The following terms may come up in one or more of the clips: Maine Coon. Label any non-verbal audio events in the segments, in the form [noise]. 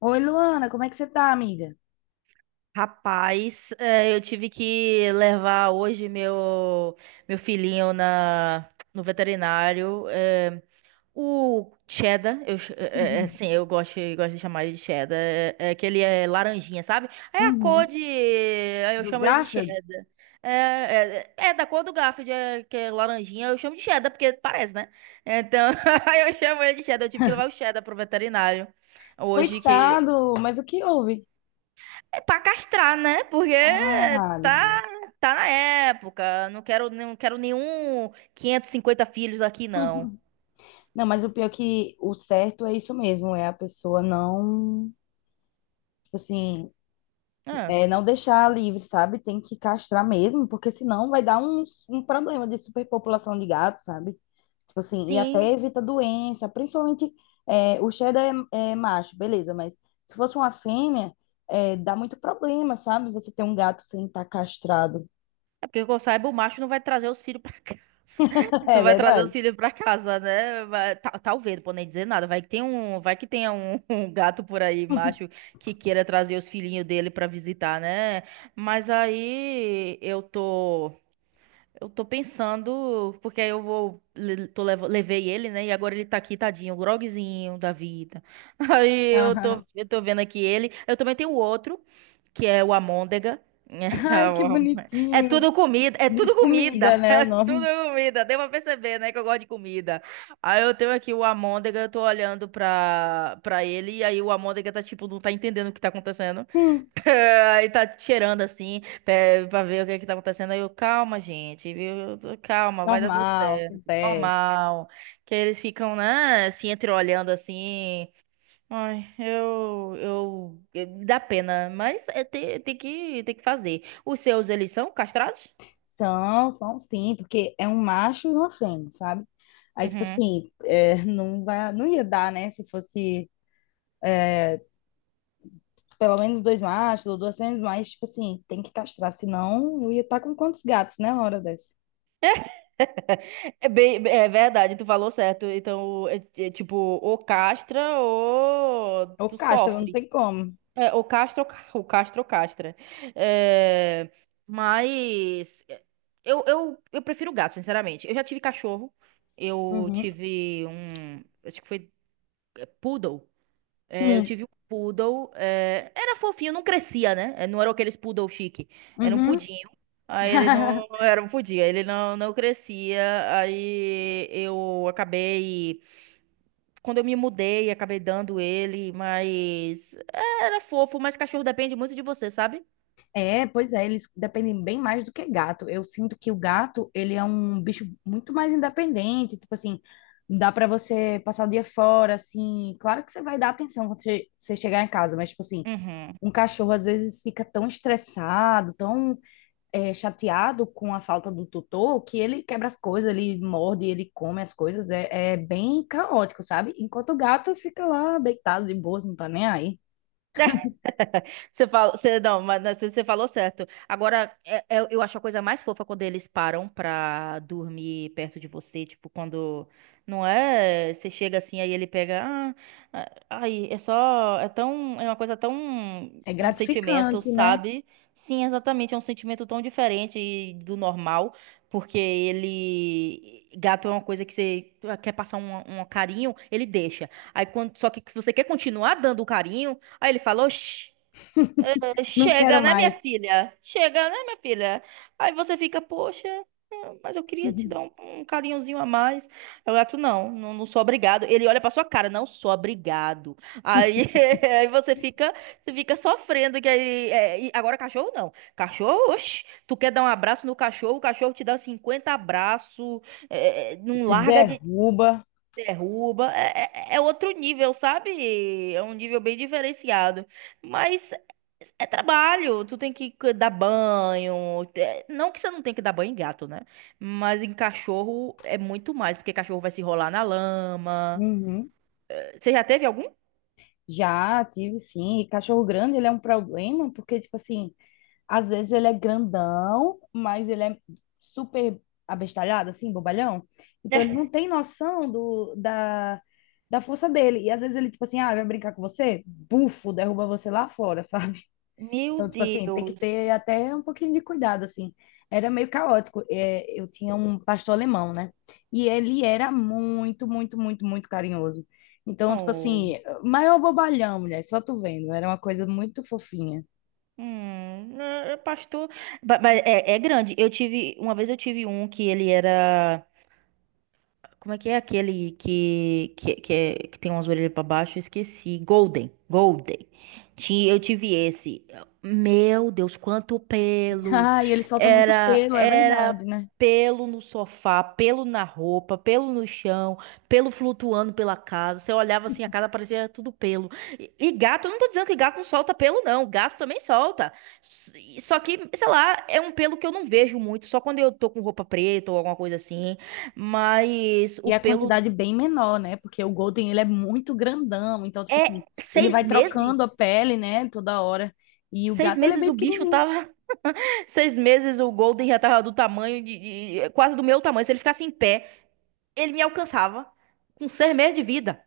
Oi, Luana, como é que você tá, amiga? Rapaz, eu tive que levar hoje meu filhinho na no veterinário. O Cheddar, eu, ch- eh, eh, assim, [laughs] eu gosto de chamar ele de Cheddar. É, é que ele é laranjinha, sabe? É a cor Uhum. de. Aí eu Do chamo ele de Garfield? Cheddar. É da cor do Garfield, é, que é laranjinha, eu chamo de Cheddar, porque parece, né? Então, [laughs] aí eu chamo ele de Cheddar. Eu tive que levar o Cheddar pro veterinário. Hoje que. Coitado, mas o que houve? É pra castrar, né? Porque Ah, tá, Libu. tá na época. Não quero nenhum 550 filhos aqui, não. Não, mas o pior é que o certo é isso mesmo, é a pessoa tipo assim, Ah, não deixar livre, sabe? Tem que castrar mesmo, porque senão vai dar um problema de superpopulação de gatos, sabe? Tipo assim, e sim. até evita doença, principalmente o cheddar é macho, beleza, mas se fosse uma fêmea, dá muito problema, sabe? Você ter um gato sem estar castrado. É porque que eu saiba, o macho não vai trazer os filhos pra casa. [laughs] [laughs] Não É vai trazer os verdade? filhos pra casa, né? Talvez, não vou nem dizer nada. Vai que tenha um, [laughs] um gato por aí, macho, que queira trazer os filhinhos dele pra visitar, né? Mas aí eu tô. Eu tô pensando, porque aí eu vou, le- tô, levo- levei ele, né? E agora ele tá aqui, tadinho, groguezinho da vida. [laughs] Aí eu tô, Aham. eu tô vendo aqui ele. Eu também tenho outro, que é o Amôndega. Ai, que [laughs] bonitinho. É tudo De comida, comida, [laughs] né? O é tudo nome. comida. Deu pra perceber, né, que eu gosto de comida. Aí eu tenho aqui o Amôndega, eu tô olhando pra ele, e aí o Amôndega tá tipo, não tá entendendo o que tá acontecendo. Hum, [laughs] Aí tá cheirando assim. Até pra ver o que é que tá acontecendo. Aí calma, gente, viu? Calma, vai dar tudo normal, certo. acontece. Normal. Que eles ficam, né, assim, entreolhando assim. Ai, dá pena, mas é, tem que fazer. Os seus, eles são castrados? São, são sim, porque é um macho e uma fêmea, sabe? Aí, tipo Uhum. assim, é, não ia dar, né? Se fosse pelo menos dois machos ou duas fêmeas, mas, tipo assim, tem que castrar, senão eu ia estar com quantos gatos, né? Uma hora dessa. [laughs] É, bem, é verdade, tu falou certo. Então, é tipo, ou castra ou Ou tu castra, não sofre. tem como. É, o Castro castra. É, mas é, eu prefiro gato, sinceramente. Eu já tive cachorro. Eu Uhum. tive um. Acho que foi poodle. É, eu Hum. tive um poodle. É, era fofinho, não crescia, né? É, não era aqueles poodle chique. Era um Uhum. pudinho. Aí ele não [laughs] era um pudim, aí ele não crescia. Aí eu acabei. Quando eu me mudei, acabei dando ele, mas é, era fofo, mas cachorro depende muito de você, sabe? É, pois é, eles dependem bem mais do que gato. Eu sinto que o gato, ele é um bicho muito mais independente, tipo assim, dá pra você passar o dia fora, assim. Claro que você vai dar atenção quando você chegar em casa, mas, tipo assim, Uhum. um cachorro às vezes fica tão estressado, tão chateado com a falta do tutor, que ele quebra as coisas, ele morde, ele come as coisas, é bem caótico, sabe? Enquanto o gato fica lá deitado de boas, não tá nem aí. [laughs] Você fala, não, mas você falou certo. Agora, eu acho a coisa mais fofa quando eles param pra dormir perto de você. Tipo, quando. Não é? Você chega assim, aí ele pega. Ai, é só. É tão. É uma coisa tão. É Um sentimento, gratificante, né? sabe? Sim, exatamente. É um sentimento tão diferente do normal. Porque ele. Gato é uma coisa que você quer passar um carinho, ele deixa. Aí, só que você quer continuar dando o carinho. Aí ele falou: Não quero Chega, né, minha mais. filha? Chega, né, minha filha?" Aí você fica, poxa, mas eu queria te dar um carinhozinho a mais. Aí o gato, não, não, não sou obrigado. Ele olha pra sua cara, não sou obrigado. Aí, [laughs] aí você fica sofrendo. Que aí, é, e agora cachorro não. Cachorro, oxe, tu quer dar um abraço no cachorro, o cachorro te dá 50 abraços, não Te larga de, derruba. derruba. É outro nível, sabe? É um nível bem diferenciado. Mas é trabalho. Tu tem que dar banho. É, não que você não tenha que dar banho em gato, né? Mas em cachorro é muito mais, porque cachorro vai se rolar na lama. Uhum. Você já teve algum? Já tive, sim. E cachorro grande, ele é um problema, porque, tipo assim, às vezes ele é grandão, mas ele é super abestalhado, assim, bobalhão. Então ele não [laughs] tem noção da força dele. E às vezes ele, tipo assim, ah, vai brincar com você? Bufo, derruba você lá fora, [laughs] sabe? Meu Então, tipo assim, tem que Deus. ter até um pouquinho de cuidado, assim. Era meio caótico. É, eu tinha um pastor alemão, né? E ele era muito carinhoso. Então, tipo Oh. assim, maior bobalhão, mulher, só tu vendo. Era uma coisa muito fofinha. É pastor, mas é grande. Uma vez eu tive um que ele era como é que é aquele que tem umas orelhas pra baixo? Eu esqueci. Golden. Golden. Eu tive esse. Meu Deus, quanto pelo! Ah, e ele solta muito Era, pelo, é era verdade, né? pelo no sofá, pelo na roupa, pelo no chão, pelo flutuando pela casa. Você olhava assim, a casa parecia tudo pelo. E gato, eu não tô dizendo que gato não solta pelo, não. Gato também solta. Só que, sei lá, é um pelo que eu não vejo muito. Só quando eu tô com roupa preta ou alguma coisa assim. Mas o E a pelo. quantidade é bem menor, né? Porque o Golden, ele é muito grandão, então, tipo assim, É ele seis vai trocando a meses? pele, né, toda hora. E o Seis gato, ele é meses bem o bicho pequenininho. tava. [laughs] 6 meses o Golden já tava do tamanho quase do meu tamanho. Se ele ficasse em pé, ele me alcançava. Com 6 meses de vida.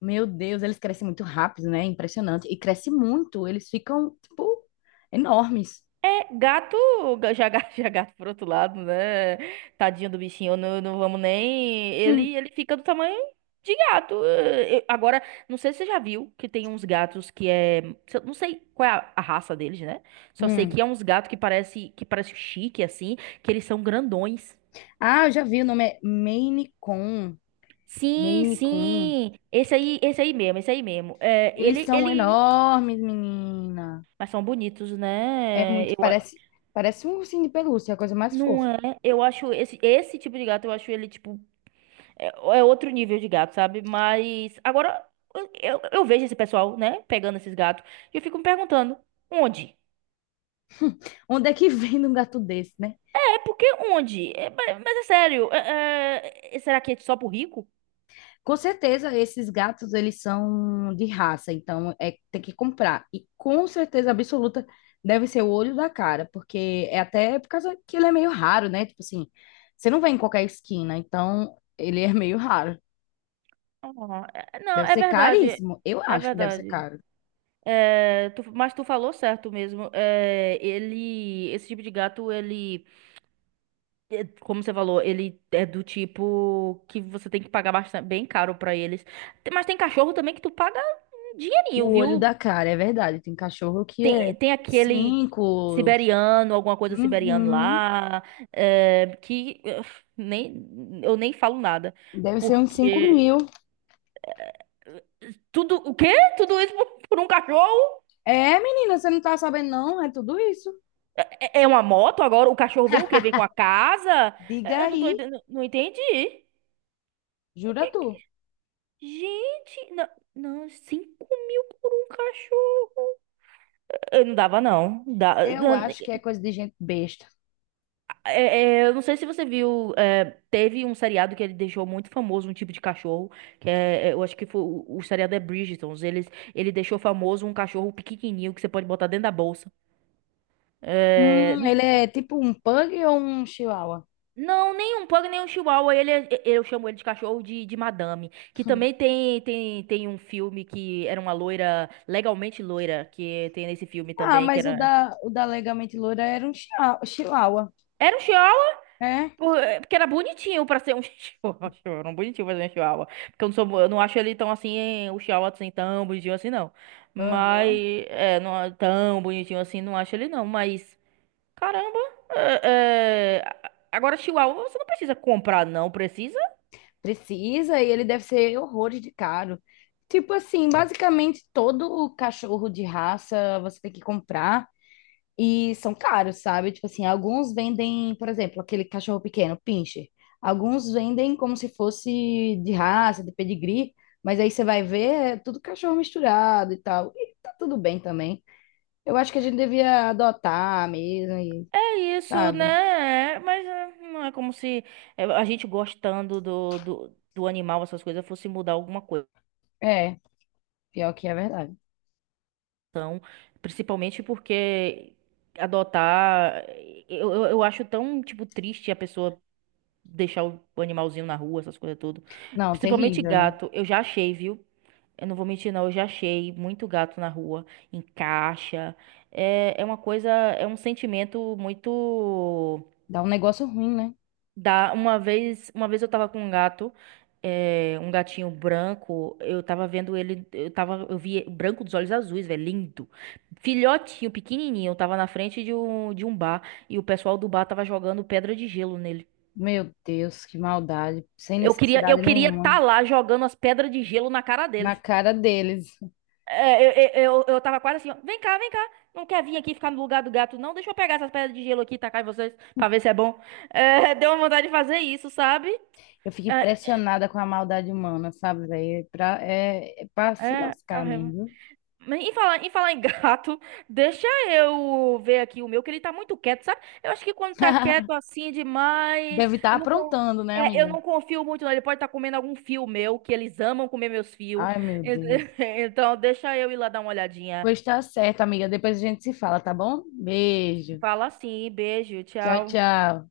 Meu Deus, eles crescem muito rápido, né? Impressionante. E cresce muito, eles ficam, tipo, enormes. É, gato, [laughs] já gato por outro lado, né? Tadinho do bichinho, não, não vamos nem. Ele, Hum. ele fica do tamanho de gato. Agora, não sei se você já viu que tem uns gatos que é. Se eu- Não sei qual é a raça deles, né? Só sei que Hum. é uns gatos que parece chique, assim, que eles são grandões. Ah, eu já vi, o nome é Maine Coon. Sim, Maine Coon. sim. Esse aí mesmo, esse aí mesmo. É, Eles ele, são ele. enormes, menina. Mas são bonitos, É né? muito, parece, parece um ursinho de pelúcia, é a coisa mais Não fofa. é? Eu acho esse tipo de gato, eu acho ele, tipo. É, é outro nível de gato, sabe? Mas agora eu, eu vejo esse pessoal, né, pegando esses gatos e eu fico me perguntando, onde? Onde é que [laughs] vem um gato desse, né? É porque onde? É, mas é sério, será que é só pro rico? Com certeza, esses gatos, eles são de raça, então é, tem que comprar. E com certeza absoluta deve ser o olho da cara, porque é até por causa que ele é meio raro, né? Tipo assim, você não vê em qualquer esquina, então ele é meio raro. Ah, não, Deve é ser verdade, caríssimo. Eu é acho que deve ser verdade. caro. É, mas tu falou certo mesmo. É, ele, esse tipo de gato, ele, é, como você falou, ele é do tipo que você tem que pagar bastante, bem caro pra eles. Mas tem cachorro também que tu paga um dinheirinho, O olho viu? da cara, é verdade. Tem cachorro que Tem, é tem aquele cinco. siberiano, alguma coisa siberiano Uhum. lá, é, que nem, eu nem falo nada. Deve ser uns cinco Porque mil. tudo, o quê? Tudo isso por, [laughs] por um cachorro? É, menina, você não tá sabendo, não? É tudo isso. É uma moto agora? O cachorro vem o quê? Vem com a casa? Diga Eu aí. não entendi. Jura tu? Gente, não, não, 5.000 por um cachorro. Eu não dava, não. Eu acho que é coisa de gente besta. Eu não sei se você viu, é, teve um seriado que ele deixou muito famoso um tipo de cachorro, eu acho que foi, o seriado é Bridgerton, ele deixou famoso um cachorro pequenininho que você pode botar dentro da bolsa. É, Ele é tipo um pug ou um chihuahua? não, nem um pug, nem um chihuahua, eu chamo ele de cachorro de madame, que também tem um filme que era uma loira, legalmente loira, que tem nesse filme Ah, também, que mas o era... da, o da Legalmente Loura era um chihuahua. Era um chihuahua. É? Porque era bonitinho pra ser um [laughs] chihuahua. Era um bonitinho pra ser um chihuahua. Porque eu não acho ele tão assim, o chihuahua assim, tão bonitinho assim, não. Aham. Mas, é, não é tão bonitinho assim, não acho ele não. Mas, caramba, agora chihuahua você não precisa comprar, não precisa. Precisa e ele deve ser horrores de caro. Tipo assim, basicamente todo o cachorro de raça você tem que comprar. E são caros, sabe? Tipo assim, alguns vendem, por exemplo, aquele cachorro pequeno, pincher. Alguns vendem como se fosse de raça, de pedigree, mas aí você vai ver, é tudo cachorro misturado e tal. E tá tudo bem também. Eu acho que a gente devia adotar mesmo, e, É isso, sabe? né? É, mas é, não é como se a gente gostando do animal, essas coisas, fosse mudar alguma coisa. É, pior que é verdade. Então, principalmente porque adotar, eu acho tão, tipo, triste a pessoa deixar o animalzinho na rua, essas coisas tudo. Não, Principalmente terrível, né? gato, eu já achei, viu? Eu não vou mentir, não, eu já achei muito gato na rua, em caixa. É uma coisa, é um sentimento muito. Dá um negócio ruim, né? Dá, uma vez eu tava com um gato, um gatinho branco, eu tava vendo ele, eu vi branco dos olhos azuis, velho, lindo. Filhotinho, pequenininho, eu tava na frente de um bar e o pessoal do bar tava jogando pedra de gelo nele. Meu Deus, que maldade. Sem Eu queria, eu necessidade queria nenhuma. tá lá jogando as pedras de gelo na cara Na deles. cara deles. É, eu tava quase assim, ó, vem cá, vem cá. Não quer vir aqui ficar no lugar do gato, não? Deixa eu pegar essas pedras de gelo aqui e tacar em vocês pra ver se é bom. [laughs] É, deu uma vontade de fazer isso, sabe? Eu fico É, impressionada com a maldade humana, sabe, velho? É pra, é pra se é, lascar é mesmo, viu? Mas em falar em gato, [laughs] deixa eu ver aqui o meu, que ele tá muito quieto, sabe? Eu acho que quando tá quieto [laughs] assim demais, Deve estar aprontando, né, eu amiga? não confio muito, não. Ele pode estar comendo algum fio meu, que eles amam comer meus fios. Ai, meu Deus. [laughs] Então, deixa eu ir lá dar uma olhadinha. Pois tá certo, amiga. Depois a gente se fala, tá bom? Beijo. Fala assim, beijo, Tchau, tchau. tchau.